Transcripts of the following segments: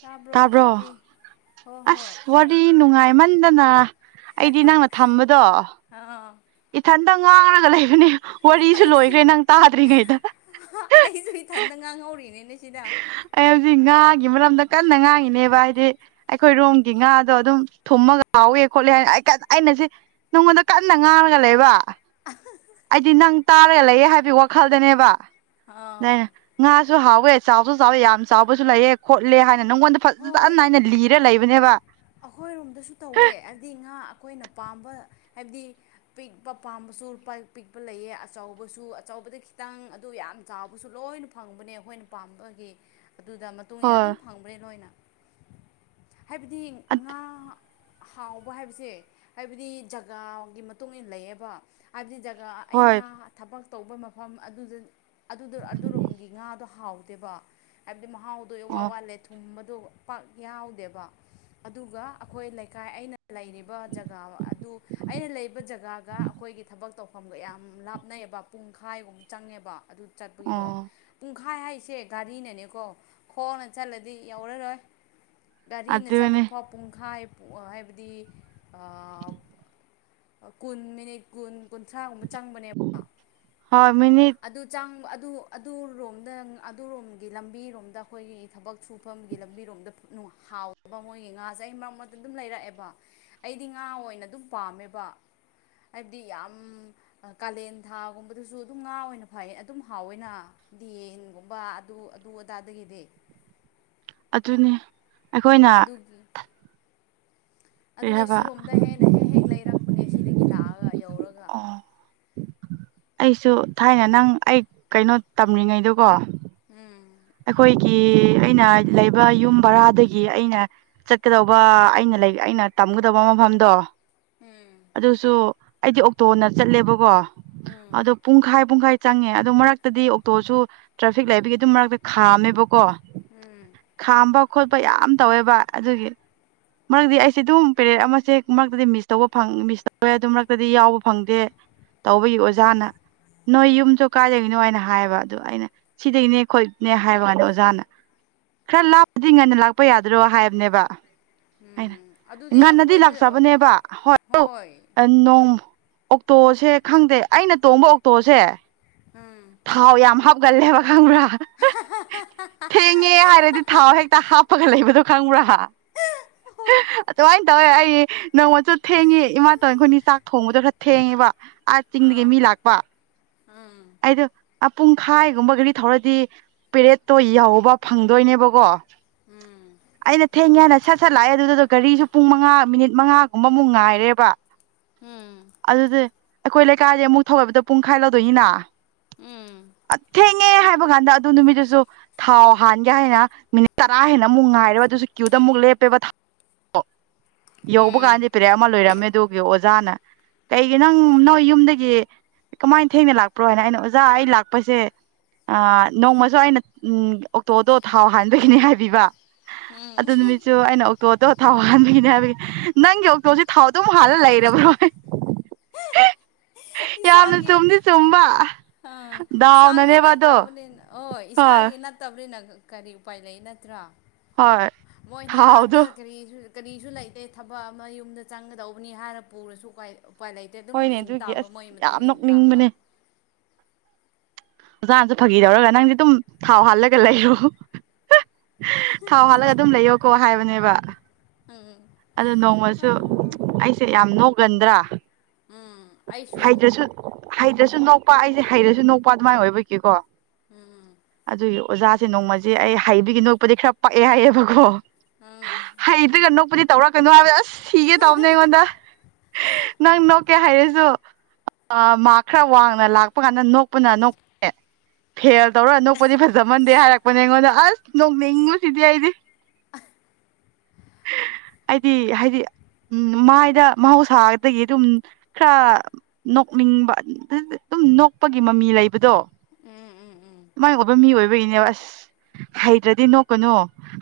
ꯇꯥꯕ꯭ꯔꯣ ꯂꯩꯁꯕꯤ ꯅꯪꯕꯨ ꯑꯥꯁ ꯋꯥꯔꯤ ꯅꯨꯡꯉꯥꯏꯃꯟꯗꯅ ꯑꯩꯗꯤ ꯅꯪꯅꯥ ꯊꯝꯕꯗꯣ ꯑꯥ ꯏꯊꯟꯇ ꯉꯥꯡꯉꯒ ꯂꯩꯕꯅꯦ ꯕꯥ ꯑꯩꯁꯨ ꯑꯩꯁꯨ ꯏꯊꯟꯇ ꯉꯥꯡꯍꯧꯔꯤꯅꯤꯅꯦ꯫꯫ ꯍꯥ ꯍꯥ ꯑꯩ ꯍꯧꯖꯤ ꯉꯥ ꯉꯥꯒꯤ ꯃꯔꯝꯗ ꯀꯟꯅ ꯉꯥꯉꯤꯅꯦꯕꯥ ꯍꯥꯏꯗꯤ ꯑꯩꯈꯣꯏ ꯔꯣꯝꯒꯤ ꯉꯥꯗꯣ ꯑꯗꯨꯝ ꯊꯨꯝꯃꯒ ꯍꯥꯎꯋꯦ ꯈꯣꯠꯂꯦ ꯍꯥꯏꯅ꯫ ꯑꯩꯅ ꯁꯤ ꯅꯉꯣꯟꯗ ꯀꯟꯅ ꯉꯥꯡꯔꯒ ꯂꯩꯕꯅꯤ ꯑꯩꯗꯤ ꯅꯪ ꯇꯥꯔꯦ ꯂꯩꯌꯦ ꯍꯥꯏꯕꯒꯤ ꯋꯥꯈꯜꯗꯥꯅꯦꯕꯥ꯫ ꯑꯥ ꯉꯥꯁꯨ ꯍꯥꯎꯋꯦ ꯆꯥꯎꯁꯨ ꯆꯥꯎꯋꯦ ꯌꯥꯝ ꯆꯥꯎꯕꯁꯨ ꯂꯩꯑꯦ ꯈꯣꯠꯂꯦ ꯍꯥꯏ ꯅꯪꯉꯣꯟꯗ ꯍꯣꯏ ꯐꯖꯅ ꯑꯩꯅ ꯂꯤꯔ ꯂꯩꯕꯅꯦꯕ ꯑꯩꯈꯣꯏꯔꯣꯝꯗꯁꯨ ꯇꯧꯋꯦ ꯍꯥꯏꯕꯗꯤ ꯉꯥ ꯑꯩꯈꯣꯏꯅ ꯄꯥꯝꯕ ꯍꯥꯏꯕꯗꯤ ꯄꯤꯛꯄ ꯄꯥꯝꯕꯁꯨ ꯄꯤꯛꯄ ꯂꯩꯌꯦ ꯑꯆꯧꯕꯁꯨ ꯑꯆꯕ ꯔꯩ ꯇꯧꯕꯗꯤ ꯈꯤꯇꯪ ꯑꯗꯨ ꯌꯥꯝ ꯆꯥꯎꯕꯁꯨ ꯂꯣꯏꯅ ꯐꯪꯕꯅꯦ ꯑꯩꯈꯣꯏꯅ ꯄꯥꯝꯕꯒꯩ ꯑꯗꯨꯒꯤ ꯃꯇꯨꯡ ꯏꯟꯅ ꯑꯗꯨꯝ ꯍꯣꯏ ꯐꯪꯕ꯭ꯔꯦ ꯂꯣꯏꯅ ꯍꯥꯏꯕꯗꯤ ꯉꯥ ꯍꯥꯎꯕꯥ ꯍꯥꯏꯕꯁꯦ ꯍꯥꯏꯕꯗꯤ ꯖꯒꯥꯒꯤ ꯃꯇꯨꯡ ꯏꯟꯔꯩꯕ ꯍꯥꯏꯕꯗꯤ ꯍꯣꯏ ꯑꯩꯅ ꯊꯕꯛꯀꯤ ꯇꯧꯕ ꯃꯐꯝ ꯑꯗꯨ ꯗꫭ ꯑꯗꯨꯔꯣꯝꯒꯤ ꯉꯥꯗꯣ ꯍꯥꯎꯇ°ꯕꯥ ꯍꯥꯏꯕꯗꯤ ꯍꯥꯏꯗꯤ ꯃꯍꯥꯎꯗꯣ ꯏꯋꯥꯠ ꯑꯣ ꯋꯥꯠꯂꯦ ꯊꯨꯝꯕꯗꯣ ꯄꯥꯛ ꯌꯥꯎꯗꯦꯕꯥꯥ ꯑꯗꯨꯒ ꯑꯩꯈꯣꯏ ꯂꯩꯀꯥꯏ ꯑꯩꯅ ꯂꯩꯔꯤꯕ ꯖꯒꯥ ꯑꯗꯨ ꯑꯩꯅ ꯂꯩꯔꯤꯕꯥ ꯖꯒꯥꯒ ꯑꯩꯈꯣꯏꯒꯤ ꯒꯤ ꯊꯕꯛ ꯇꯧꯐꯝꯒ ꯌꯥꯝ ꯂꯥꯞꯅꯩꯑꯩꯕ ꯄꯨꯡꯈꯥꯏꯒꯨꯝꯕ ꯆꯪꯉꯦꯕ ꯑꯗꯨ ꯆꯠꯄꯒꯤꯗꯣ ꯄꯨꯡ ꯑꯣ ꯄꯨꯡꯈꯥꯏ ꯍꯥꯏꯁꯦ ꯒꯥꯔꯤꯅꯅꯦꯀꯣ ꯈꯣꯡꯅ ꯆꯠꯂꯗꯤ ꯌꯧꯔꯔꯣꯏ ꯒꯥꯔꯤꯅ ꯑꯗꯨꯅꯦ ꯆꯠꯄꯗ ꯐꯥꯎ ꯄꯨꯡꯈꯥꯏ ꯍꯥꯏꯕꯗꯤ ꯀꯨꯟ ꯃꯤꯅꯤꯠ ꯀꯨꯟ ꯀꯨꯟꯊ꯭ꯔꯥꯒꯨꯝꯕ ꯆꯪꯕꯅꯦꯕꯥ꯫ ꯍꯣꯏ ꯃꯤꯅꯤꯠ ꯑꯗꯨꯒꯤ ꯆꯥꯡ ꯑꯗꯨ ꯑꯗꯨꯔꯣꯝꯗ ꯑꯗꯨꯔꯣꯝꯒꯤ ꯂꯝꯕꯤꯔꯣꯝꯗ ꯑꯩꯈꯣꯏꯒꯤ ꯊꯕꯛ ꯁꯨꯐꯝꯒꯤ ꯂꯝꯕꯤꯔꯣꯝꯗꯅꯤ ꯍꯥꯎꯕ ꯃꯣꯏꯒꯤ ꯉꯥꯁꯦ ꯑꯩ ꯃꯔꯛ ꯃꯔꯛꯇ ꯑꯗꯨꯝ ꯂꯩꯔꯛꯑꯦꯕ ꯑꯩꯗꯤ ꯉꯥ ꯑꯣꯏꯅ ꯑꯗꯨꯝ ꯄꯥꯝꯃꯦꯕꯥ꯫ ꯍꯥꯏꯕꯗꯤ ꯌꯥꯝ ꯀꯥꯂꯦꯟ ꯊꯥꯒꯨꯝꯕꯗꯁꯨꯀꫭ ꯑꯗꯨꯝ ꯉꯥ ꯑꯣꯏꯅ ꯐꯥꯏ ꯑꯗꯨꯝ ꯍꯥꯎꯋꯦꯅꯥ ꯌꯦꯟꯒꯨꯝꯕ ꯑꯗꯨ ꯑꯗꯨ ꯑꯗꯥꯗꯒꯤꯗꯤ꯫ [inaudible] ꯑꯗꯨꯅꯤ ꯑꯩꯈꯣꯏꯅꯥ ꯑꯗꯨꯒꯤ ꯊ ꯑꯗꯨꯒꯤ ꯁꯨꯔꯣꯝꯗ ꯍꯦꯟꯅ ꯍꯦꯛ ꯍꯦꯛ ꯂꯩꯔꯛꯄꯅꯦ ꯁꯤꯗꯒꯤ ꯂꯥꯛꯑꯒ ꯑꯩꯅ ꯌꯧꯔꯒ ꯑꯣ ꯑꯩꯁꯨ ꯊꯥꯏꯅ ꯅꯪ ꯑꯩ ꯀꯩꯅꯣ ꯇꯝꯔꯤꯉꯩꯗꯨꯀꯣ ꯎꯝ ꯑꯩꯈꯣꯏꯒꯤ ꯑꯩꯅ ꯂꯩꯕ ꯌꯨꯝ ꯕꯔꯥꯗꯒꯤ ꯑꯩꯅ ꯆꯠꯀꯗꯧꯕ ꯑꯩꯅ ꯂꯩ ꯑꯩꯅ ꯇꯝꯒꯗꯕ ꯃꯐꯝꯗꯣ ꯑꯗꯨꯁꯨ ꯑꯩꯗꯤ ꯑꯣꯛꯇꯣꯅ ꯆꯠꯂꯦꯕꯀꯣ ꯎꯝ ꯑꯗꯣ ꯄꯨꯡꯈꯥꯏ ꯄꯨꯡꯈꯥꯏ ꯆꯪꯉꯦ ꯑꯗꯣ ꯃꯔꯛꯇꯗꯤ ꯑꯣꯛꯇꯣꯁꯨ ꯇ꯭ꯔꯥꯐꯤꯛ ꯂꯩꯕꯒꯤ ꯑꯗꯨꯝ ꯃꯔꯛꯇ ꯈꯥꯝꯃꯦꯕꯀꯣ ꯈꯥꯝꯕ ꯈꯣꯠꯄ ꯌꯥꯝ ꯇꯧꯋꯦꯕ ꯑꯗꯨꯒꯤ ꯃꯔꯛꯇꯗꯤ [inaudible] ꯑꯩꯁꯦ ꯑꯗꯨꯝ ꯄꯦꯔꯠ ꯑꯃꯁꯦ ꯃꯔꯛꯇꯗꯤ ꯃꯤꯁ ꯇꯧꯕ ꯃꯤꯁ ꯇꯧ ꯑꯗꯨ ꯃꯔꯛꯇꯗꯤ ꯌꯥꯎꯕ ꯐꯪꯗꯦ ꯇꯧꯕꯒꯤ ꯑꯣꯖꯥꯅ ꯅꯣꯏ ꯌꯨꯝꯁꯨ ꯀꯥꯏꯗꯒꯤꯅꯣ ꯍꯥꯏꯅ ꯍꯥꯏꯕ ꯑꯗꯨ ꯑꯩꯅ ꯁꯤꯗꯒꯤꯅꯦ ꯈꯣꯏꯅꯦ ꯍꯥꯏꯕ ꯀꯥꯟꯗ ꯑꯣꯖꯥꯅ ꯈꯔ ꯂꯥꯞꯄꯗꯤ ꯉꯟꯅ ꯂꯥꯛꯄ ꯌꯥꯗ꯭ꯔꯣ ꯍꯥꯏꯕꯅꯦꯕ ꯍꯥꯏꯅ ꯎꯝ ꯑꯗꯨꯗꯤ ꯉꯟꯅꯗꯤ ꯑꯩꯈꯣꯏꯗ ꯂꯥꯛꯆꯕꯅꯦꯕ ꯍꯣꯏ ꯑꯣꯛꯇꯣꯁꯦ ꯈꯪꯗꯦ ꯑꯩꯅ ꯇꯣꯡꯕ ꯑꯣꯛꯇꯣꯁꯦ ꯊꯥꯎ ꯌꯥꯝꯞ ꯎꯒꯜꯂꯦꯕ ꯈꯪꯕ꯭ꯔꯥ ꯊꯦꯡꯉꯦ ꯍꯥꯏꯔꯗꯤ ꯊꯥꯎ ꯍꯦꯛꯇ ꯍꯥꯞꯄꯒ ꯂꯩꯕꯗꯣ ꯈꯪꯕ꯭ꯔꯍꯥ ꯍꯣꯏ ꯑꯗꯨꯃꯥꯏꯅ ꯇꯧꯋꯦ ꯑꯩ ꯅꯣꯡꯃ ꯊꯦꯡꯉꯦ ꯏꯃꯥ ꯇꯧꯅꯤ ꯑꯩꯈꯣꯏꯅꯤ ꯆꯥꯛ ꯊꯣꯡꯕꯗꯣ ꯈꯔ ꯊꯦꯡꯉꯦꯕ ꯑꯥ ꯆꯤꯡꯗꯒꯤ ꯃꯤ ꯂꯥꯛꯄ ꯑꯩꯗꯣ ꯄꯨꯡꯈꯥꯏꯒꯨꯝꯕ ꯒꯥꯔꯤ ꯊꯧꯔꯗꯤ ꯄꯦꯔꯦꯠꯇꯣ ꯌꯥꯎꯧꯕ ꯐꯪꯗꯣꯏꯅꯦꯕꯀꯣ ꯎꯝ ꯑꯩꯅ ꯊꯦꯡꯒꯦ ꯍꯥꯏꯥꯟꯅ ꯁꯠ ꯁꯠ ꯂꯥꯛꯑꯦ ꯑꯗꯨꯗꯨꯗ ꯒꯥꯔꯤꯁꯨ ꯄꯨꯡ ꯃꯉꯥ ꯃꯤꯅꯤꯠ ꯃꯉꯥꯒꯨꯝꯕꯃꯨꯛ ꯉꯥꯏꯔꯦꯕ [unintelligible] ꯑꯗꯨꯗꯤ ꯑꯩꯈꯣꯏ ꯂꯩꯀꯥꯏꯗꯤ ꯑꯃꯨꯛ ꯊꯧꯒꯕꯗ ꯄꯨꯡꯈꯥꯏ ꯂꯧꯗꯣꯏꯅꯤꯅ ꯎꯝ ꯑ ꯊꯦꯡꯉꯦ ꯍꯥꯏꯕ ꯀꯥꯟꯗ ꯑꯗꯨ ꯅꯨꯃꯤꯠꯇꯨꯁꯨ ꯊꯥꯎ ꯍꯥꯟꯒꯦ ꯍꯥꯏꯅ ꯃꯤꯅꯤꯠ ꯇꯔꯥ ꯍꯦꯟꯅ ꯑꯃꯨꯛ ꯉꯥꯏꯔꯦ ꯑꯗꯨꯁꯨ ꯀ꯭ꯌꯨꯗ ꯑꯃꯨꯛ ꯂꯦꯞꯄꯦꯕ ꯌꯧꯕ ꯀꯥꯟꯗ ꯄꯦꯔ ꯑꯃ ꯂꯣꯏꯔꯝꯃꯦ ꯑꯗꯨꯒꯤ ꯑꯣꯖꯥꯅ ꯀꯩꯒꯤ ꯅꯪ ꯅꯣꯏ ꯌꯨꯝꯗꯒꯤ ꯀꯃꯥꯏꯅ ꯊꯦꯡꯅ ꯂꯥꯛꯄ ꯄ꯭ꯔꯣꯅ ꯑꯩꯅ ꯑꯣꯖꯥ ꯑꯩ ꯂꯥꯛꯄꯁꯦ ꯑ ꯅꯣꯡꯃꯁꯨ ꯑꯩꯅ ꯑꯣꯛꯇꯣꯗꯣ ꯊꯥꯎ ꯍꯥꯟꯕꯥꯟꯕꯒꯤꯅꯤ ꯍꯥꯏꯕꯤꯕ ꯑꯗꯨ ꯅꯨꯃꯤꯠꯁꯨꯨ ꯑꯩꯅ ꯑꯣꯛꯇꯣꯗ ꯊꯥꯎ ꯍꯥꯟꯕꯒꯤꯅꯦ ꯍꯥꯏꯕꯒꯤ ꯅꯪꯒꯤ ꯑꯣꯛꯇꯣꯁꯦ ꯊꯥꯎ ꯗꯨꯝ ꯍꯥꯟꯂ ꯂꯩꯔꯕ꯭ꯔꯣ ꯍ [inaudible] ꯌꯥꯝꯅ ꯆꯨꯝꯅꯤ ꯆꯨꯝ ꯑ ꯏꯁꯥꯒꯤ ꯑꯗꯣ ꯅꯠꯇꯕꯅꯤꯅ ꯍ [unintelligible] ꯍꯣꯏ ꯏꯁꯥꯒꯤ ꯅꯠꯇꯕꯅꯤꯅ ꯀꯔꯤ ꯎꯄꯥꯏ ꯂꯩ ꯅꯠꯇ꯭ꯔꯥ ꯍꯣꯏ ꯃꯣꯏꯅ ꯊꯥꯎꯗꯣ ꯑꯥꯗ ꯀꯔꯤꯁꯨ ꯀꯔꯤꯁꯨ ꯂꯩꯇꯦ ꯊꯕꯛ ꯑꯃ ꯌꯨꯝꯗ ꯆꯪꯒꯗꯧꯕꯅꯤ ꯍꯥꯏꯔ ꯄꯨꯔꯁꯨ ꯀꯥꯏ ꯎꯄꯥꯏ ꯂꯩꯇꯦ ꯑꯗꯨꯝ ꯍꯣꯏꯅꯦ ꯏꯟ ꯑꯗꯨꯒꯤ ꯇꯥꯕ ꯑꯁ ꯃꯣꯏ ꯌꯥꯝ ꯃꯇꯨꯡ ꯏꯟ ꯇꯥꯕ ꯅꯣꯛꯅꯤꯡꯕꯅꯦ ꯑꯣꯖꯥꯅꯁꯨ ꯐꯥꯒꯤꯗꯧꯔꯒ ꯅꯪꯗꯤ ꯑꯗꯨꯝ ꯊꯥꯎ ꯍꯥꯜꯂꯒ ꯂꯩꯔꯣ ꯊꯥꯎ ꯍꯥꯜꯂꯒ ꯑꯗꯨꯝ ꯂꯩꯌꯣꯀꯣ ꯍꯥꯏꯕꯅꯦꯕ ꯑ ꯅꯣꯡꯃꯁꯨ ꯑꯥ ꯑꯩꯁꯦ ꯌꯥꯝ ꯅꯣꯛꯒꯟꯗ꯭ꯔꯥ ꯎꯝ ꯑꯩꯁꯨ ꯍꯩꯇ꯭ꯔꯁꯨ ꯍꯩꯇ꯭ꯔꯁꯨ ꯅꯣꯛꯄ ꯑꯩꯁꯦ ꯍꯩꯔꯁꯨ ꯅꯣꯛꯄ ꯑꯗꯨꯃꯥꯏꯅ ꯑꯣꯏꯕꯒꯤꯀꯣ ꯑꯗꯨꯒꯤ ꯑꯣꯖꯥꯁꯦ ꯅꯣꯡꯃꯁꯦ ꯑꯩ ꯍꯩꯕꯤꯒꯤ ꯅꯣꯛꯄꯗꯤ ꯈꯔ ꯄꯛꯑꯦ ꯍꯥꯏꯌꯦꯕꯀꯣ ꯍꯩꯗꯨꯒ ꯅꯣꯛꯄꯨꯗꯤ ꯇꯧꯔꯛꯀꯅꯨ ꯍꯥꯏꯕ ꯑꯁ ꯁꯤꯒꯦ ꯇꯧꯕꯅꯦ ꯑꯩꯉꯣꯟꯗ ꯅꯪ ꯅꯣꯛꯀꯦ ꯍꯥꯏꯔꯁꯤ ꯃꯥ ꯈꯔ ꯋꯥꯡꯅ ꯂꯥꯛꯄ ꯀꯥꯟꯗ ꯅꯣꯛꯄꯅ ꯅꯣꯛꯄꯦ ꯐꯦꯜ ꯇꯧꯔꯅꯣꯛꯄꯗꯤ ꯐꯖꯃꯟꯗꯦ ꯍꯥꯏꯔꯛꯄꯅꯦ ꯑꯩꯉꯣꯟꯗ ꯑꯁ ꯅꯣꯛꯅꯤꯡꯉꯨ ꯁꯤꯗꯤ ꯑꯩꯗꯤ ꯑ [inaudible] ꯍꯥꯏꯗꯤ ꯍꯥꯏꯗꯤ ꯎꯝ ꯃꯥꯏꯗ ꯃꯍꯧꯁꯥꯒꯗꯒꯤ ꯑꯗꯨꯝ ꯈꯔ ꯅꯣꯛꯅꯤꯡꯕ ꯑꯗꯨꯝ ꯅꯣꯛꯄꯒꯤ ꯃꯃꯤ ꯂꯩꯕꯗꯣ ꯎꯝ ꯎꯝ ꯎꯝ ꯃꯥꯏ [unintelligible] ꯃꯤ ꯑꯣꯏꯕꯒꯤꯅꯦꯕ ꯑꯁ ꯍꯩꯇ꯭ꯔꯗꯤ ꯅꯣꯛꯀꯅꯨ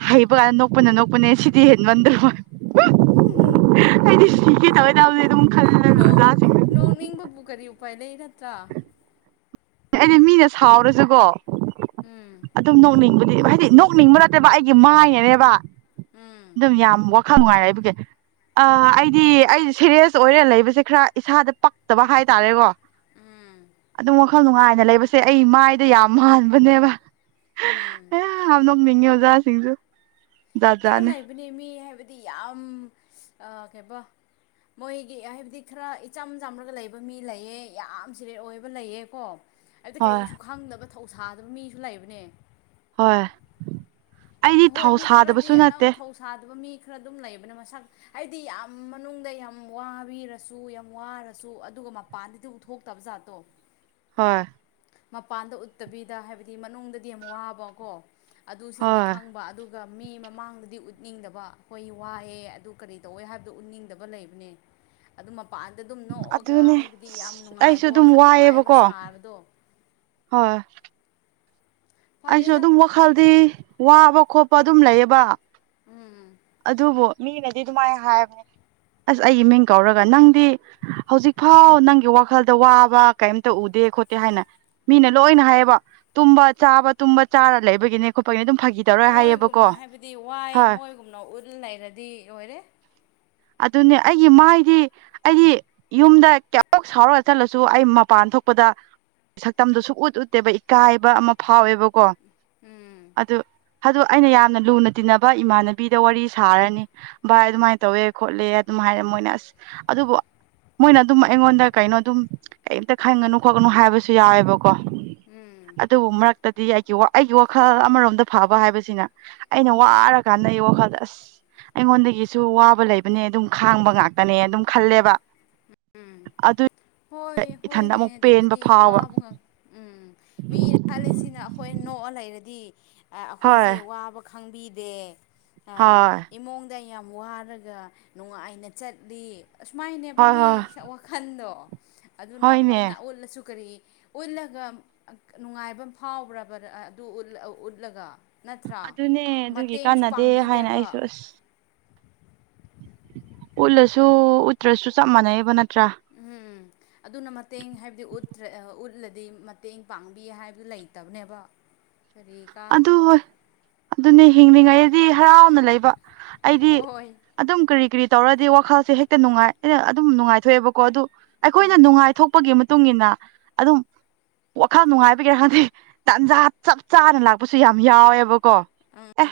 ꯍꯩꯕꯒꯥꯟ ꯅꯣꯛꯄꯅ ꯅꯣꯛꯄꯅꯦ ꯁꯤꯗꯤ ꯍꯦꯟ ꯉꯟꯗ꯭ꯔꯣ [inaudible] [unintelligible] ꯑꯩꯗꯤ ꯁꯤꯒꯦ [unintelligible] ꯅꯣꯛ ꯅꯤꯡꯕꯕꯨ ꯀꯔꯤ ꯎꯄꯥꯏ ꯂꯩ ꯅꯠꯇ꯭ꯔꯥ ꯑꯩꯗꯤ ꯃꯤꯅ ꯁꯥꯎꯔꯁꯨꯀꯣ ꯎꯝ ꯑꯗꯨꯝ ꯅꯣꯛꯅꯤꯡꯕ [unintelligible] ꯍꯥꯏꯗꯤ ꯅꯣꯛꯅꯤꯡꯕ ꯅꯠꯇꯦꯕ ꯑꯩꯒꯤ ꯃꯥꯏꯅꯅꯦꯕ ꯎꯝ ꯑꯗꯨꯝ ꯌꯥꯝ [unintelligible] ꯈꯔ ꯅꯨꯡꯉꯥꯏꯔꯦ ꯑꯗꯨꯒꯤ ꯑ ꯑꯩꯗꯤ ꯑꯩꯖꯦ [unintelligible] ꯁꯦꯔꯤꯌꯁ ꯑꯣꯏꯔ ꯂꯩꯕꯁꯦ ꯈꯔ ꯏꯁꯥꯗ ꯄꯛꯇꯕ ꯍꯥꯏ ꯇꯔꯦꯀꯣ ꯑꯗꯨꯝ [unintelligible] [unintelligible] ꯅꯨꯡꯉꯥꯏꯅ ꯂꯩꯕꯁꯦ ꯑꯩ ꯃꯥꯏꯗ ꯌꯥꯝ ꯃꯥꯟꯕꯅꯦꯕ ꯎꯝ ꯑꯦ ꯌꯥꯝ ꯅꯣꯛꯅꯤꯡꯉꯦ [unintelligible] [unintelligible] ꯁꯤꯡꯁꯨ ꯈꯔ ꯂꯩꯕꯅꯦ ꯃꯤ ꯍꯥꯏꯕꯗꯤ ꯌꯥꯝ ꯑ ꯀꯩꯕ ꯃꯣꯏꯒꯤ ꯍꯥꯏꯕꯗꯤ ꯈꯔ ꯏꯆꯝ ꯆꯝꯔꯒ ꯂꯩꯕ ꯃꯤ ꯂꯩꯌꯦ ꯌꯥꯝ ꯁꯤꯔꯦ ꯑꯣꯏꯕ ꯂꯩꯑꯦꯀꯣ ꯍꯥꯏꯕꯗꯤ ꯍꯣꯏ ꯀꯩꯁꯨ ꯈꯪꯗꯕ ꯊꯧꯁꯥꯗꯕ ꯃꯤꯁꯨ ꯂꯩꯕꯅꯦ ꯍꯣꯏ ꯑꯩꯗꯤ ꯑꯍꯣꯏ ꯊꯧ ꯃꯤ ꯈꯔꯗꯤ ꯁꯥꯗꯕꯁꯨ ꯑꯅꯧ ꯅꯠꯇꯦ ꯊꯧꯁꯥꯗꯕ ꯃꯤ ꯈꯔ ꯑꯗꯨꯝ ꯂꯩꯕꯅ ꯃꯁꯛ ꯍꯥꯏꯗꯤ ꯌꯥꯝ ꯃꯅꯨꯡꯗ ꯌꯥꯝ ꯋꯥꯕꯤꯔꯁꯨ ꯌꯥꯝ ꯋꯥꯔꯁꯨ ꯑꯗꯨꯝ ꯑꯗꯨꯒ ꯃꯄꯥꯟꯗꯗꯤ ꯎꯠꯊꯣꯛꯇꯕ ꯖꯥꯠꯇꯣ ꯍꯣꯏ ꯃꯄꯥꯟꯗ ꯎꯠꯇꯕꯤꯗ ꯍꯥꯏꯕꯗꯤ ꯃꯅꯨꯡꯗꯗꯤ ꯌꯥꯝ ꯋꯥꯕꯀꯣ ꯑꯗꯨꯁꯤꯡꯗꯣ ꯍꯣꯏ ꯈꯪꯕ ꯑꯗꯨ ꯑꯗꯨꯒ ꯃꯤ ꯃꯃꯥꯡꯗꯗꯤ ꯎꯠꯅꯤꯡꯗꯕ ꯑꯩꯈꯣꯏ ꯋꯥꯏꯑꯦ ꯑꯗꯨ ꯀꯔꯤ ꯇꯧꯋꯦ ꯍꯥꯏꯕꯗꯨꯣ ꯎꯠꯅꯤꯡꯗꯕ ꯂꯩꯕꯅꯦ ꯑꯗꯨ ꯃꯄꯥꯟꯗ ꯑꯗꯨꯝ ꯅꯣꯛꯑꯒ ꯑꯗꯨꯅꯦ ꯍꯥꯏꯕꯗꯤ ꯌꯥꯝ ꯑꯩꯁꯨ ꯅꯨꯡꯉꯥꯏꯕ ꯑꯗꯨꯝ ꯋꯥꯈꯜ ꯅꯨꯡꯉꯥꯏꯕ ꯋꯥꯏꯑꯦꯕꯀꯣ ꯁꯥꯕꯗꯣ ꯍꯣꯏ ꯑꯩꯁꯨ ꯐꯩꯌꯦꯗ ꯑꯗꯨꯝ ꯋꯥꯈꯜꯗꯤ ꯋꯥꯕ ꯈꯣꯠꯄ ꯑꯗꯨꯝ ꯂꯩꯌꯦꯕ ꯎꯝ ꯑꯗꯨꯕꯨ ꯃꯤꯅꯗꯤ ꯑꯗꯨꯃꯥꯏ ꯍꯥꯏꯕꯅꯦ ꯑꯁ ꯑꯩꯒꯤ ꯃꯤꯡ ꯀꯧꯔꯒ ꯅꯪꯗꯤ ꯍꯧꯖꯤꯛꯐꯥꯎ ꯅꯪꯒꯤ ꯋꯥꯈꯜꯗ ꯋꯥꯕ ꯀꯦꯝꯇ ꯎꯗꯦ [unintelligible] ꯈꯣꯠꯇꯦ ꯍꯥꯏꯅ ꯃꯤꯅ ꯂꯣꯏꯅ ꯍꯥꯏꯌꯦꯕ ꯇꯨꯝ ꯆꯥꯕ ꯇꯨꯝꯕ ꯆꯥꯔ ꯂꯩꯕꯒꯤꯅꯤ ꯈꯣꯠꯄꯒꯤꯅꯤ ꯑꯗꯨꯝ [unintelligible] ꯃꯣꯏꯒꯨꯝꯅ ꯍꯥꯏꯌꯦꯕꯀꯣ ꯍꯥꯏꯕꯗꯤ ꯋꯥꯌꯦꯅ ꯍꯣꯏ ꯃꯣꯏꯒꯨꯝꯅ ꯎꯠ ꯂꯩꯔꯗꯤ ꯂꯣꯏꯔꯦ ꯑꯗꯨꯅꯦ ꯑꯩꯒꯤ ꯃꯥꯏꯗꯤ ꯑꯩꯗꯤ ꯌꯨꯝꯗ ꯀꯌꯥꯝꯃꯨꯛ ꯁꯥꯎꯔ ꯆꯠꯂꯁꯨ ꯑꯩ ꯃꯄꯥꯟ ꯊꯣꯛ [unintelligible] ꯄꯗ ꯁꯛꯇꯝꯗꯨ ꯁꯨꯛ ꯎꯠ ꯎꯠꯇꯦꯕ ꯏꯀꯥꯏꯕ ꯑꯃ ꯐꯥꯎꯋꯦꯕꯀꯣ ꯎꯝ ꯑꯗꯨ ꯑꯗꯨ ꯑꯩꯅ ꯌꯥꯝꯅ ꯂꯨꯅ ꯇꯤꯟꯅꯕ ꯏꯃꯥꯟꯅꯕꯤꯗ ꯋꯥꯔꯤ ꯁꯥꯔꯅꯤ ꯚꯥꯏ ꯑꯗꯨꯃꯥꯏ ꯇꯧꯋꯦ ꯈꯣꯠꯂꯦ ꯑꯗꯨꯝ ꯍꯥꯏꯔꯦ ꯃꯣꯏꯅ ꯑꯁ ꯑꯗꯨꯕꯨ ꯃꯣꯏꯅ ꯑꯗꯨꯝ ꯑꯩꯉꯣꯟꯗ ꯀꯩꯅꯣ ꯑꯗꯨꯝ ꯀꯦꯝꯇ ꯈꯟꯒꯅꯨ ꯈꯣꯠꯀꯅꯨ ꯍꯥꯏꯕꯁꯨ ꯌꯥꯎꯋꯦꯕ ꯀꯣ ꯎꯝ ꯑꯗꯨꯕꯨ ꯃꯔꯛꯇꯗꯤ ꯑꯩ [unintelligible] ꯑꯩꯒꯤ ꯋꯥꯈꯜ ꯑꯃꯔꯣꯝꯗ ꯐꯥꯕ ꯍꯥꯏꯕꯁꯤꯅ ꯑꯩꯅ ꯋꯥꯔ ꯀꯥꯟꯗ ꯑꯩ ꯋꯥꯈꯜꯗ ꯑꯁ [unintelligible] ꯑꯩꯉꯣꯟꯗꯒꯤꯁꯨ ꯋꯥꯕ ꯂꯩꯕ [unintelligible] [unintelligible] ꯈꯥꯡꯕ ꯉꯥꯛꯇꯅꯦ ꯑꯗꯨꯝ ꯈꯜꯂꯦꯕ ꯑꯗꯨ [unintelligible] ꯍꯣꯏ ꯏꯊꯟꯗ ꯍꯣꯏꯅꯦ ꯑꯃꯨꯛ ꯄꯦꯟꯕ ꯑꯗꯨꯕꯨꯗꯤ ꯐꯥꯎꯕ ꯋꯥꯕ ꯉꯥꯛ ꯎꯝ ꯃꯤꯅ [unintelligible] ꯈꯜꯂꯤꯁꯤꯅ ꯑꯩꯈꯣꯏꯅ [unintelligible] ꯅꯣꯛꯑ ꯂꯩꯔꯗꯤ ꯍꯣꯏ ꯑꯩꯈꯣꯏꯁꯦ ꯋꯥꯕ ꯈꯪꯕꯤꯗꯦ ꯑ ꯍꯣꯏ ꯏꯃꯨꯡꯗ ꯌꯥꯝ ꯋꯥꯔꯒ ꯅꯨꯡꯉꯥꯏꯅ ꯆꯠꯂꯤ ꯑꯁꯨꯃꯥꯏꯅꯦꯕ ꯍꯣꯏ ꯍꯣꯏ ꯃꯤꯁꯦ ꯋꯥꯈꯜꯗꯣ ꯑꯗꯨꯅ ꯍꯣꯏ ꯍꯣꯏꯅꯦ ꯅꯥ ꯎꯠꯂꯁꯨ ꯀꯔꯤ ꯎꯠꯂꯒ [unintelligible] ꯅꯨꯡꯉꯥꯏꯕ ꯑꯃ ꯐꯥꯎꯕ꯭ꯔꯕ [unintelligible] ꯑꯗꯨ [unintelligible] ꯎꯠꯂꯒ ꯅꯠꯇ꯭ꯔꯥ ꯑꯗꯨꯅꯦ ꯑꯗꯨꯒꯤ ꯃꯇꯦꯡꯁꯨ ꯀꯥꯟꯅꯗꯦ ꯍꯥꯏꯅ ꯄꯥꯡꯕꯤꯗꯦꯕ ꯑꯩꯁꯨ ꯑꯁ ꯎꯠꯂꯁꯨ ꯎꯠꯇ꯭ꯔꯁꯨ ꯆꯞ ꯃꯥꯟꯅꯩꯕ ꯅꯠ [unintelligible] ꯎꯝ ꯎꯝ ꯑꯗꯨꯅ ꯃꯇꯦꯡ ꯍꯥꯏꯕꯗꯤ ꯎꯠꯇ꯭ꯔꯦ ꯎꯠꯂꯗꯤ [unintelligible] ꯑ [unintelligible] ꯃꯇꯦꯡ ꯄꯥꯡꯕꯤ ꯍꯥꯏꯕꯗꯨ ꯂꯩꯇꯕꯅꯦꯕ ꯀꯔꯤ ꯑꯗꯨ ꯀꯥꯟꯅꯕ ꯍꯣꯏ [unintelligible] ꯑꯗꯨꯅꯦ ꯍꯤꯡꯅꯤꯡꯉꯥꯏ ꯍꯔꯥꯎꯅ ꯂꯩꯕ ꯑꯩꯗꯤ ꯍꯣꯏ ꯑꯗꯨꯝ ꯀꯔꯤ ꯀꯔꯤ ꯇꯧꯔꯗꯤ ꯋꯥꯈꯜꯁꯦ ꯍꯦꯛꯇ ꯅꯨꯡꯉꯥꯏ ꯑꯩꯅ ꯑꯗꯨꯝ ꯅꯨꯡꯉꯥꯏꯊꯣꯛꯑꯦꯕꯀꯣ ꯑꯗꯨ ꯑꯩꯈꯣꯏꯅ ꯎꯝ ꯅꯨꯡꯉꯥꯏꯊꯣꯛꯄꯒꯤ ꯃꯇꯨꯡ ꯏꯟꯅ ꯑꯗꯨꯝ ꯋꯥꯈꯜ ꯅꯨꯡꯉꯥꯏꯕꯒꯤꯔ ꯈꯪꯗꯤ ꯇꯥꯟꯖꯥ ꯆꯞ ꯆꯥꯅ ꯂꯥꯛꯄ ꯄꯨꯁꯨ ꯌꯥꯝ ꯌꯥꯎꯋꯦꯕꯀꯣ ꯑꯦ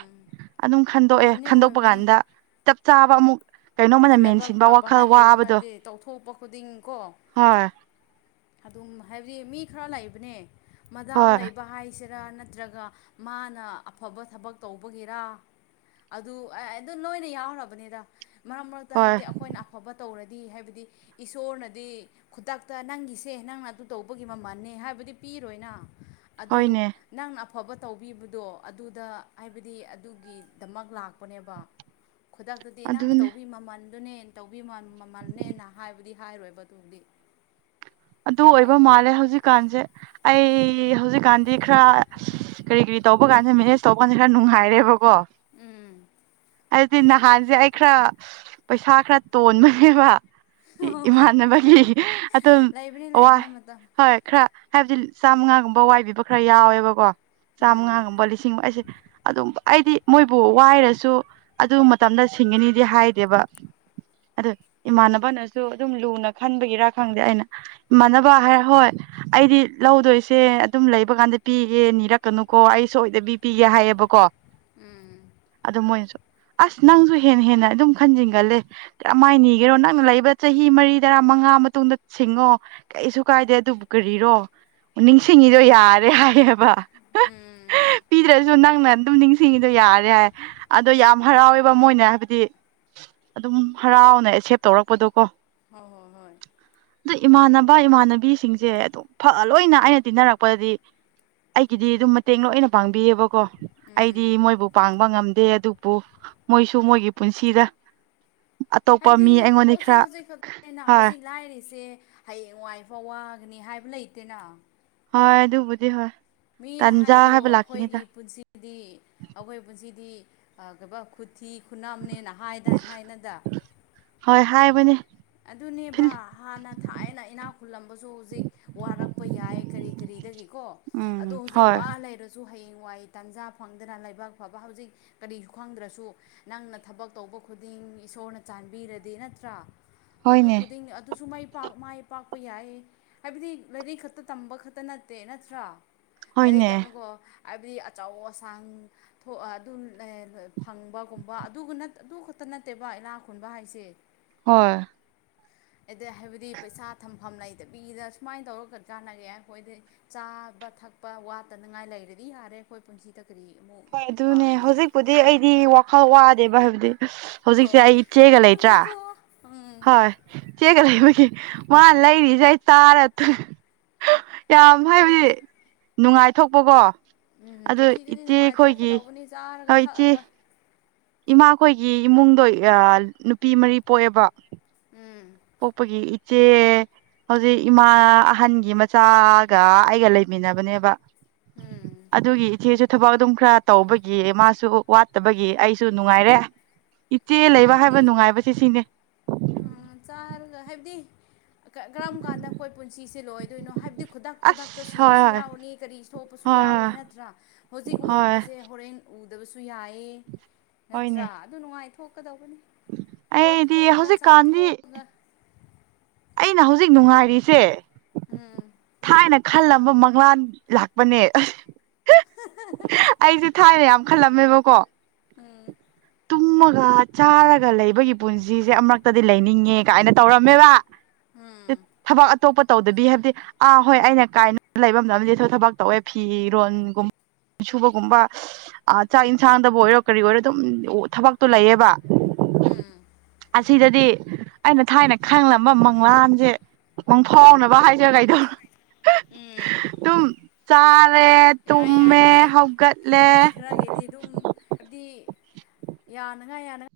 ꯑꯗꯨꯝ ꯈꯟꯗꯣꯛꯑꯦ ꯑꯣꯏꯕꯅꯤ ꯈꯟꯗꯣꯛꯄ ꯑꯣꯏꯕꯅꯤ ꯀꯥꯟꯗ ꯆꯞ ꯆꯥꯕ ꯑꯃꯨꯛ ꯀꯩꯅꯣꯝꯃꯅ ꯂꯥꯏꯕꯛ ꯃꯦꯟꯁꯤꯟꯕ ꯐꯕ ꯋꯥꯈꯜ ꯍꯥꯏꯕꯗꯣ ꯋꯥꯕꯗꯣ ꯍꯥꯏꯕꯗꯤ ꯇꯧꯊꯣꯛꯄ ꯈꯨꯗꯤꯡꯀꯣ ꯍꯣꯏ ꯑꯗꯨꯝ ꯍꯥꯏꯕꯗꯤ ꯃꯤ ꯈꯔ ꯂꯩꯕꯅꯦ ꯃꯗꯥꯎ ꯍꯣꯏ ꯂꯩꯕ ꯍꯥꯏꯁꯦꯅ ꯔ ꯅꯠꯇ꯭ꯔꯒ ꯃꯥꯅ ꯑꯐꯕ ꯊꯕꯛ ꯇꯧꯕꯒꯤꯔ ꯑꯗꯨ ꯑꯗꯨ ꯅꯣꯏꯅ ꯌꯥꯎꯔꯕꯅꯤꯗ ꯃꯔꯛ ꯃꯔꯛꯇ ꯍꯣꯏ ꯍꯥꯏꯕꯗꯤ ꯑꯩꯈꯣꯏꯅ ꯑꯐꯕ ꯇꯧꯔꯗꯤ ꯍꯥꯏꯕꯗꯤ ꯏꯁꯣꯔꯅꯗꯤ ꯈꯨꯗꯛꯇ ꯅꯪꯒꯤꯁ ꯁꯦ ꯅꯪꯅ ꯑꯗꯨ ꯇꯧꯕꯒꯤ ꯃꯃꯜꯅꯦ ꯍꯥꯏꯕꯗꯤ ꯄꯤꯔꯣꯏꯅ ꯑꯗꯨ ꯍꯣꯏꯅꯦ ꯅꯪꯅ ꯑꯐꯕ ꯇꯧꯕꯤꯕꯗꯣ ꯑꯗꯨꯗ ꯍꯥꯏꯕꯗꯤ ꯑꯗꯨꯒꯤꯗꯃꯛ ꯂꯥꯛꯄꯅꯦꯕ ꯈꯨꯗꯛꯇꯗꯤ ꯅꯪꯅ ꯑꯗꯨꯅꯦ ꯇꯧꯕꯤ ꯃꯃꯜꯗꯨꯅꯦ ꯇꯧꯕꯤ ꯃꯃꯜꯅꯦꯅ ꯍꯥꯏꯕꯗꯤ ꯍꯥꯏꯔꯣꯏꯕꯗꯨꯗꯤ ꯑꯗꯨ ꯑꯣꯏꯕ ꯃꯥꯜꯂꯦ ꯍꯧꯖꯤꯛꯀꯥꯟꯁꯦ ꯑꯩ ꯍꯧꯖꯤꯛꯀꯥꯟꯗꯤ ꯈꯔ ꯀꯔꯤ ꯀꯔꯤ ꯇꯧꯕ ꯀꯥꯟꯗ ꯃꯦꯅꯦꯖ ꯇꯧꯕ ꯀꯥꯟꯗ ꯈꯔ ꯅꯨꯡꯉꯥꯏꯔꯦꯕꯀꯣ ꯎꯝ ꯑꯗꯨꯗꯤ ꯅꯍꯥꯟꯁꯦ ꯑꯩ ꯈꯔ ꯄꯩꯁꯥ ꯈꯔ ꯇꯣꯟꯕꯅꯦꯕ ꯏꯃꯥꯟꯅꯕꯒꯤ ꯑꯗꯨꯝ ꯂꯩꯕꯅꯤ ꯋꯥꯏ ꯂꯩꯕꯅꯤ ꯃꯇꯝ ꯍꯣꯏ ꯈꯔ ꯈꯔ ꯍꯥꯏꯕꯗꯤ ꯆꯥꯝꯃꯉꯥꯒꯨꯝꯕ ꯋꯥꯏꯕꯤꯕ ꯈꯔ ꯌꯥꯎꯋꯦꯕꯀꯣ ꯎꯝ ꯆꯥꯝꯃꯉꯥꯒꯨꯝꯕ ꯂꯤꯁꯤꯡ ꯑꯩꯁꯦ ꯑꯗꯨꯝꯕ ꯑꯩꯗꯤ ꯃꯣꯏꯕꯨ ꯋꯥꯏꯔꯁꯨ ꯑꯗꯨ ꯃꯇꯝꯗ ꯁꯤꯡꯒꯅꯤꯗꯤ ꯍꯥꯏꯗꯦꯕ ꯑꯗ ꯏꯃꯥꯟꯅꯕꯅꯁꯨ ꯑꯗꯨꯝ ꯂꯨꯅ ꯈꯟꯕꯒꯤꯔꯥ ꯈꯪꯗꯦ ꯑꯩꯅ ꯏꯃꯥꯟꯅꯕ ꯍꯥꯏꯔ ꯍꯣꯏ ꯑꯩꯗꯤ ꯂꯧꯗꯣꯏꯁꯦ ꯑꯗꯨꯝ ꯂꯩꯕ ꯀꯥꯟꯗ ꯄꯤꯒꯦ ꯅꯤꯔꯛꯀꯅꯨ ꯀꯣ ꯑꯩ ꯁꯣꯏꯗꯕꯤ ꯄꯤꯒꯦ ꯍꯥꯏꯌꯦꯕꯀꯣ ꯎꯝ ꯑꯗꯨ ꯃꯣꯏꯅꯁꯨ ꯑꯁ ꯅꯪꯁꯨ ꯍꯦꯟꯅ ꯍꯦꯟꯅ ꯑꯗꯨꯝ ꯈꯟꯖꯤꯟꯒꯜꯂꯦ ꯀꯔꯝꯃꯥꯏ ꯅꯤꯒꯦꯔꯣ ꯅꯪꯅ ꯂꯩꯕ ꯆꯍꯤ ꯃꯔꯤ ꯇꯔꯥ ꯃꯉꯥ ꯉꯥ ꯃꯇꯨꯡꯗ ꯁꯤꯡꯉꯣ ꯀꯩꯁꯨ ꯀꯥꯏꯗꯦ ꯑꯗꯨꯕꯨ ꯀꯔꯤꯔꯣ ꯅꯤꯡꯁꯤꯡꯉꯤꯗꯣ ꯌꯥꯔꯦ ꯍꯥꯏꯌꯦꯕ ꯎꯝ ꯄꯤꯗ꯭ꯔꯁꯨ ꯅꯪꯅ ꯑꯗꯨꯝ ꯅꯤꯡꯁꯤꯡꯉꯤꯗꯣ ꯌꯥꯔꯦ ꯍꯥꯏ ꯑꯗꯣ ꯌꯥꯝ ꯍꯔꯥꯎꯋꯦꯕ ꯃꯣꯏꯅ ꯍꯥꯏꯕꯗꯤ ꯑꯗꯨꯝ ꯍꯔꯥꯎꯅ ꯑꯦꯁꯦꯞ ꯇꯧꯔꯛꯄꯗꯣ ꯀꯣ ꯍꯣꯏ ꯍꯣꯏ ꯍꯣꯏ ꯑꯗꯨ ꯏꯃꯥꯟꯅꯕ ꯏꯃꯥꯟꯅꯕꯤꯁꯤꯡꯁꯦ ꯑꯗꯨꯝ ꯐ ꯂꯣꯏꯅ ꯑꯩꯅ ꯇꯤꯟꯅꯔꯛꯄꯗꯗꯤ ꯑꯩꯒꯤꯗꯤ ꯑꯗꯨꯝ ꯃꯇꯦꯡ ꯂꯣꯏꯅ ꯄꯥꯡꯕꯤꯌꯦꯕꯀꯣ ꯑꯩꯗꯤ ꯎꯝ ꯃꯣꯏꯕꯨ ꯄꯥꯡꯕ ꯉꯝꯗꯦ ꯑꯗꯨꯕꯨ ꯃꯣꯏꯁꯨ ꯃꯣꯏꯒꯤ ꯄꯨꯟꯁꯤꯗ ꯑꯇꯣꯞꯄ ꯍꯥꯏꯕꯗꯤ ꯃꯤ ꯑꯩꯉꯣꯟꯗ ꯍꯧꯖꯤꯛ ꯈꯔ ꯍꯧꯖꯤꯛ ꯈꯅ ꯍꯣꯏ ꯍꯧꯖꯤꯛ ꯂꯥꯏꯔꯤꯁꯦ ꯍꯌꯦꯡꯋꯥꯏ ꯐꯥꯎ ꯋꯥꯒꯅꯤ ꯍꯥꯏꯕ ꯂꯩꯇꯦꯅ ꯍꯣꯏ ꯑꯗꯨꯕꯨꯗꯤ ꯍꯣꯏ ꯃꯤꯅ ꯇꯥꯟꯖꯥ ꯍꯥꯏꯗꯣ ꯍꯥꯏꯕ ꯑꯩꯈꯣꯏꯒꯤ ꯂꯥꯛꯈꯤꯅꯤꯗ ꯄꯨꯟꯁꯤꯗꯤ ꯑꯩꯈꯣꯏ ꯄꯨꯟꯁꯤꯗꯤ ꯀꯩ ꯈꯨꯊꯤ ꯈꯨꯅꯝꯅꯦꯅ ꯍꯥꯏꯅꯏ ꯍꯥꯏꯅꯗ ꯍꯣꯏ ꯍꯥꯏꯕꯅꯦ ꯑꯗꯨꯅꯦꯕ ꯍꯥꯟꯅ ꯊꯥꯏꯅ ꯏꯅꯥꯛ ꯈꯨꯜꯂꯝꯕꯁꯨ ꯍꯧꯖꯤꯛ ꯋꯥꯔꯛꯄ ꯌꯥꯏ ꯀꯔꯤ ꯀꯔꯤ ꯗꯒꯤꯀꯣ ꯑꯗꯣ ꯎꯝ ꯍꯧꯖꯤꯛ ꯍꯣꯏ ꯋꯥ ꯂꯩꯔꯁꯨ ꯍꯌꯦꯡꯋꯥꯏ ꯇꯥꯟꯖꯥ ꯐꯪꯗꯅ ꯂꯩꯥꯏꯕꯛ ꯐꯕ ꯍꯧꯖꯤꯛ ꯀꯔꯤꯁꯨ ꯈꯪꯗ꯭ꯔꯁꯨ ꯅꯪꯅ ꯊꯕꯛ ꯇꯧꯕ ꯈꯨꯗꯤꯡ ꯏꯁꯣꯔꯅ ꯆꯥꯟꯕꯤꯔꯗꯤ ꯅꯠꯇ꯭ꯔꯥ ꯑꯗꯨ ꯍꯣꯏꯅꯦ ꯈꯨꯗꯤꯡ ꯑꯗꯨꯁꯨ ꯃꯥꯏ ꯥ ꯃꯥꯏ ꯄꯥꯛꯄ ꯌꯥꯏ ꯍꯥꯏꯕꯗꯤ ꯂꯥꯏꯔꯤꯛ ꯈꯛꯇ ꯇꯝꯕ ꯈꯛꯇ ꯅꯠꯇꯦ ꯅꯠꯇ꯭ꯔꯥ ꯂꯥꯢꯔꯤ ꯍꯣꯏꯅꯦ ꯇꯝꯅꯀꯣ ꯍꯥꯏꯕꯗꯤ ꯑꯆꯧ ꯑꯁꯥꯡ ꯊꯣꯛ ꯑꯗꯨ ꯐꯪꯕꯒꯨꯝꯕ ꯑꯗꯨꯒꯅ ꯑꯗꯨ ꯈꯛꯇ ꯅꯠꯇꯦꯕ ꯏꯅꯥꯥ ꯈꯨꯟꯕ ꯍꯥꯏꯁꯦ ꯍꯣꯏ ꯑꯗꯩ ꯍꯥꯏꯕꯗꯤ ꯄꯩꯁꯥ ꯊꯝꯐꯝ ꯂꯩꯇꯕꯤꯗ ꯁꯨꯃꯥꯏꯅ ꯇꯧꯔꯒ ꯆꯥꯟꯅꯒꯦ ꯑꯩꯈꯣꯏꯗꯤ ꯆꯥ ꯆꯕ ꯊꯛꯄ ꯋꯥꯠꯇꯅꯉꯥꯏ ꯂꯩꯔꯗꯤ ꯌꯥꯔꯦ ꯑꯩꯈꯣꯏ ꯄꯨꯟꯁꯤꯗ ꯀꯔꯤ ꯑꯃꯨꯛ ꯍꯣꯏ ꯑꯗꯨꯅꯦ ꯄꯥꯝꯒꯦ ꯍꯧꯖꯤꯛꯄꯨꯗꯤ ꯑꯩꯗꯤ ꯋꯥꯈꯜ ꯋꯥꯗꯦꯕ ꯍꯥꯏꯕ ꯍꯧꯖꯤꯛꯁꯦ ꯍꯣꯏ ꯑꯩ ꯏꯆꯦꯒ ꯍꯣꯏ ꯂꯩꯇ꯭ꯔꯥ ꯅꯨꯡꯉꯥꯏꯊꯣꯛꯑꯣ ꯎꯝ ꯍꯣꯏ ꯌꯥꯝ ꯍꯥꯏꯕꯗꯤ ꯑꯗꯨ ꯏꯆꯦ ꯈꯣꯏꯒꯤ ꯍꯣꯏ ꯏꯆꯦ ꯑꯟꯑꯣꯗꯤꯕꯜ ꯏꯃꯥꯈꯣꯏꯒꯤ ꯏꯃꯨꯡꯗꯣ ꯑ ꯅꯨꯄꯤ ꯃꯔꯤ ꯄꯣꯛꯑꯦꯕ ꯎꯝ ꯑꯣ ꯍꯧꯖꯤꯛ ꯎꯝ ꯑꯗꯨꯒꯤ ꯏꯆꯦꯁꯨ ꯊꯕꯛ ꯑꯗꯨꯝ ꯈꯔ ꯇꯧꯕꯒꯤ ꯃꯥꯁꯨ ꯋꯥꯠꯇꯕꯒꯤ ꯑꯩꯁꯨ ꯅꯨꯡꯉꯥꯏꯔꯦ ꯏꯆꯦ ꯂꯩꯕ ꯍꯥꯏꯕ ꯍꯥꯏꯕꯗꯤ ꯆꯥꯔꯒ ꯍꯥꯏꯕꯗꯤ ꯀ ꯑ ꯀꯔꯝ ꯀꯥꯟꯗ ꯑꯩꯈꯣꯏ ꯄꯨꯟꯁꯤꯁꯤ ꯑꯁ ꯍꯣꯏ ꯍꯣꯏ ꯍꯣꯏ ꯍꯣꯏ ꯆꯥꯎꯏ ꯅꯠꯇ꯭ꯔꯥ ꯍꯧꯖꯤꯛ ꯍꯣꯏ ꯎꯔꯝꯕꯁꯦ ꯍꯣꯔꯦꯟ ꯎꯗꯕꯁꯨ ꯌꯥꯏꯌꯦ ꯍꯣꯏꯅꯦ ꯅꯠꯇ꯭ꯔꯥ ꯑꯗꯨ ꯅꯨꯡꯉꯥꯏꯇ ꯀꯗꯧꯕꯅꯤ ꯑꯩꯗꯤ ꯀꯣꯏꯊꯣꯛꯑꯒ ꯍꯧꯖꯤꯛꯀꯥꯟꯗꯤ ꯆꯥꯊꯣꯛꯑꯒ ꯑꯩꯅ ꯍꯧꯖꯤꯛ ꯅꯨꯡꯉꯥꯏꯔꯤꯁꯦ ꯎꯝ ꯊꯥꯏꯅ ꯈꯜꯂꯝꯕ ꯃꯪꯂꯥꯟ ꯂꯥꯛꯄꯅꯦ ꯑꯩꯁꯦ ꯊꯥꯏꯅ ꯌꯥꯝ ꯈꯜꯂꯝꯃꯦꯕꯀꯣ ꯇꯨꯝꯃꯒ ꯆꯥꯔꯒ ꯂꯩꯕꯒꯤ ꯄꯨꯟꯁꯤꯁꯦ ꯑꯃꯨꯔꯛꯇꯗꯤ ꯂꯩꯅꯤꯡꯉꯦ ꯒꯥꯏꯅ ꯑꯟꯏꯟꯇꯦꯜꯂꯤꯖꯦꯕꯜ ꯇꯧꯗꯕꯤ ꯍꯥꯏꯕꯗꯤ ꯑꯥ ꯍꯣꯏ ꯑꯩꯅ ꯀꯥꯏꯅ ꯂꯩꯐꯝꯗ ꯑꯃꯗꯤꯗꯤ ꯊꯕꯛ ꯇꯧꯋꯦ ꯐꯤꯔꯣꯟꯒꯨꯝꯕ ꯁꯨꯕꯒꯨꯝꯕ ꯆꯥꯛ ꯌꯦꯟꯁꯥꯡꯗꯕꯨ ꯑꯣꯏꯔꯣ ꯀꯔꯤ ꯑꯣꯏꯔꯣ ꯑꯗꯨꯝ ꯊꯕꯛꯇꯣ ꯂꯩꯌꯦꯕ ꯎꯝ ꯁꯤꯗꯗꯤ ꯑꯩꯅ ꯊꯥꯏꯅ ꯈꯪꯂꯝꯕ ꯃꯪꯂꯥꯟꯁꯦ ꯃꯪꯐꯥꯎꯅꯕ ꯍꯥꯏꯁꯤꯔꯥ ꯎꯝ ꯌꯥꯏ ꯌꯥꯏ ꯐꯩ ꯌꯥꯅꯉꯥꯏ ꯌꯥꯅ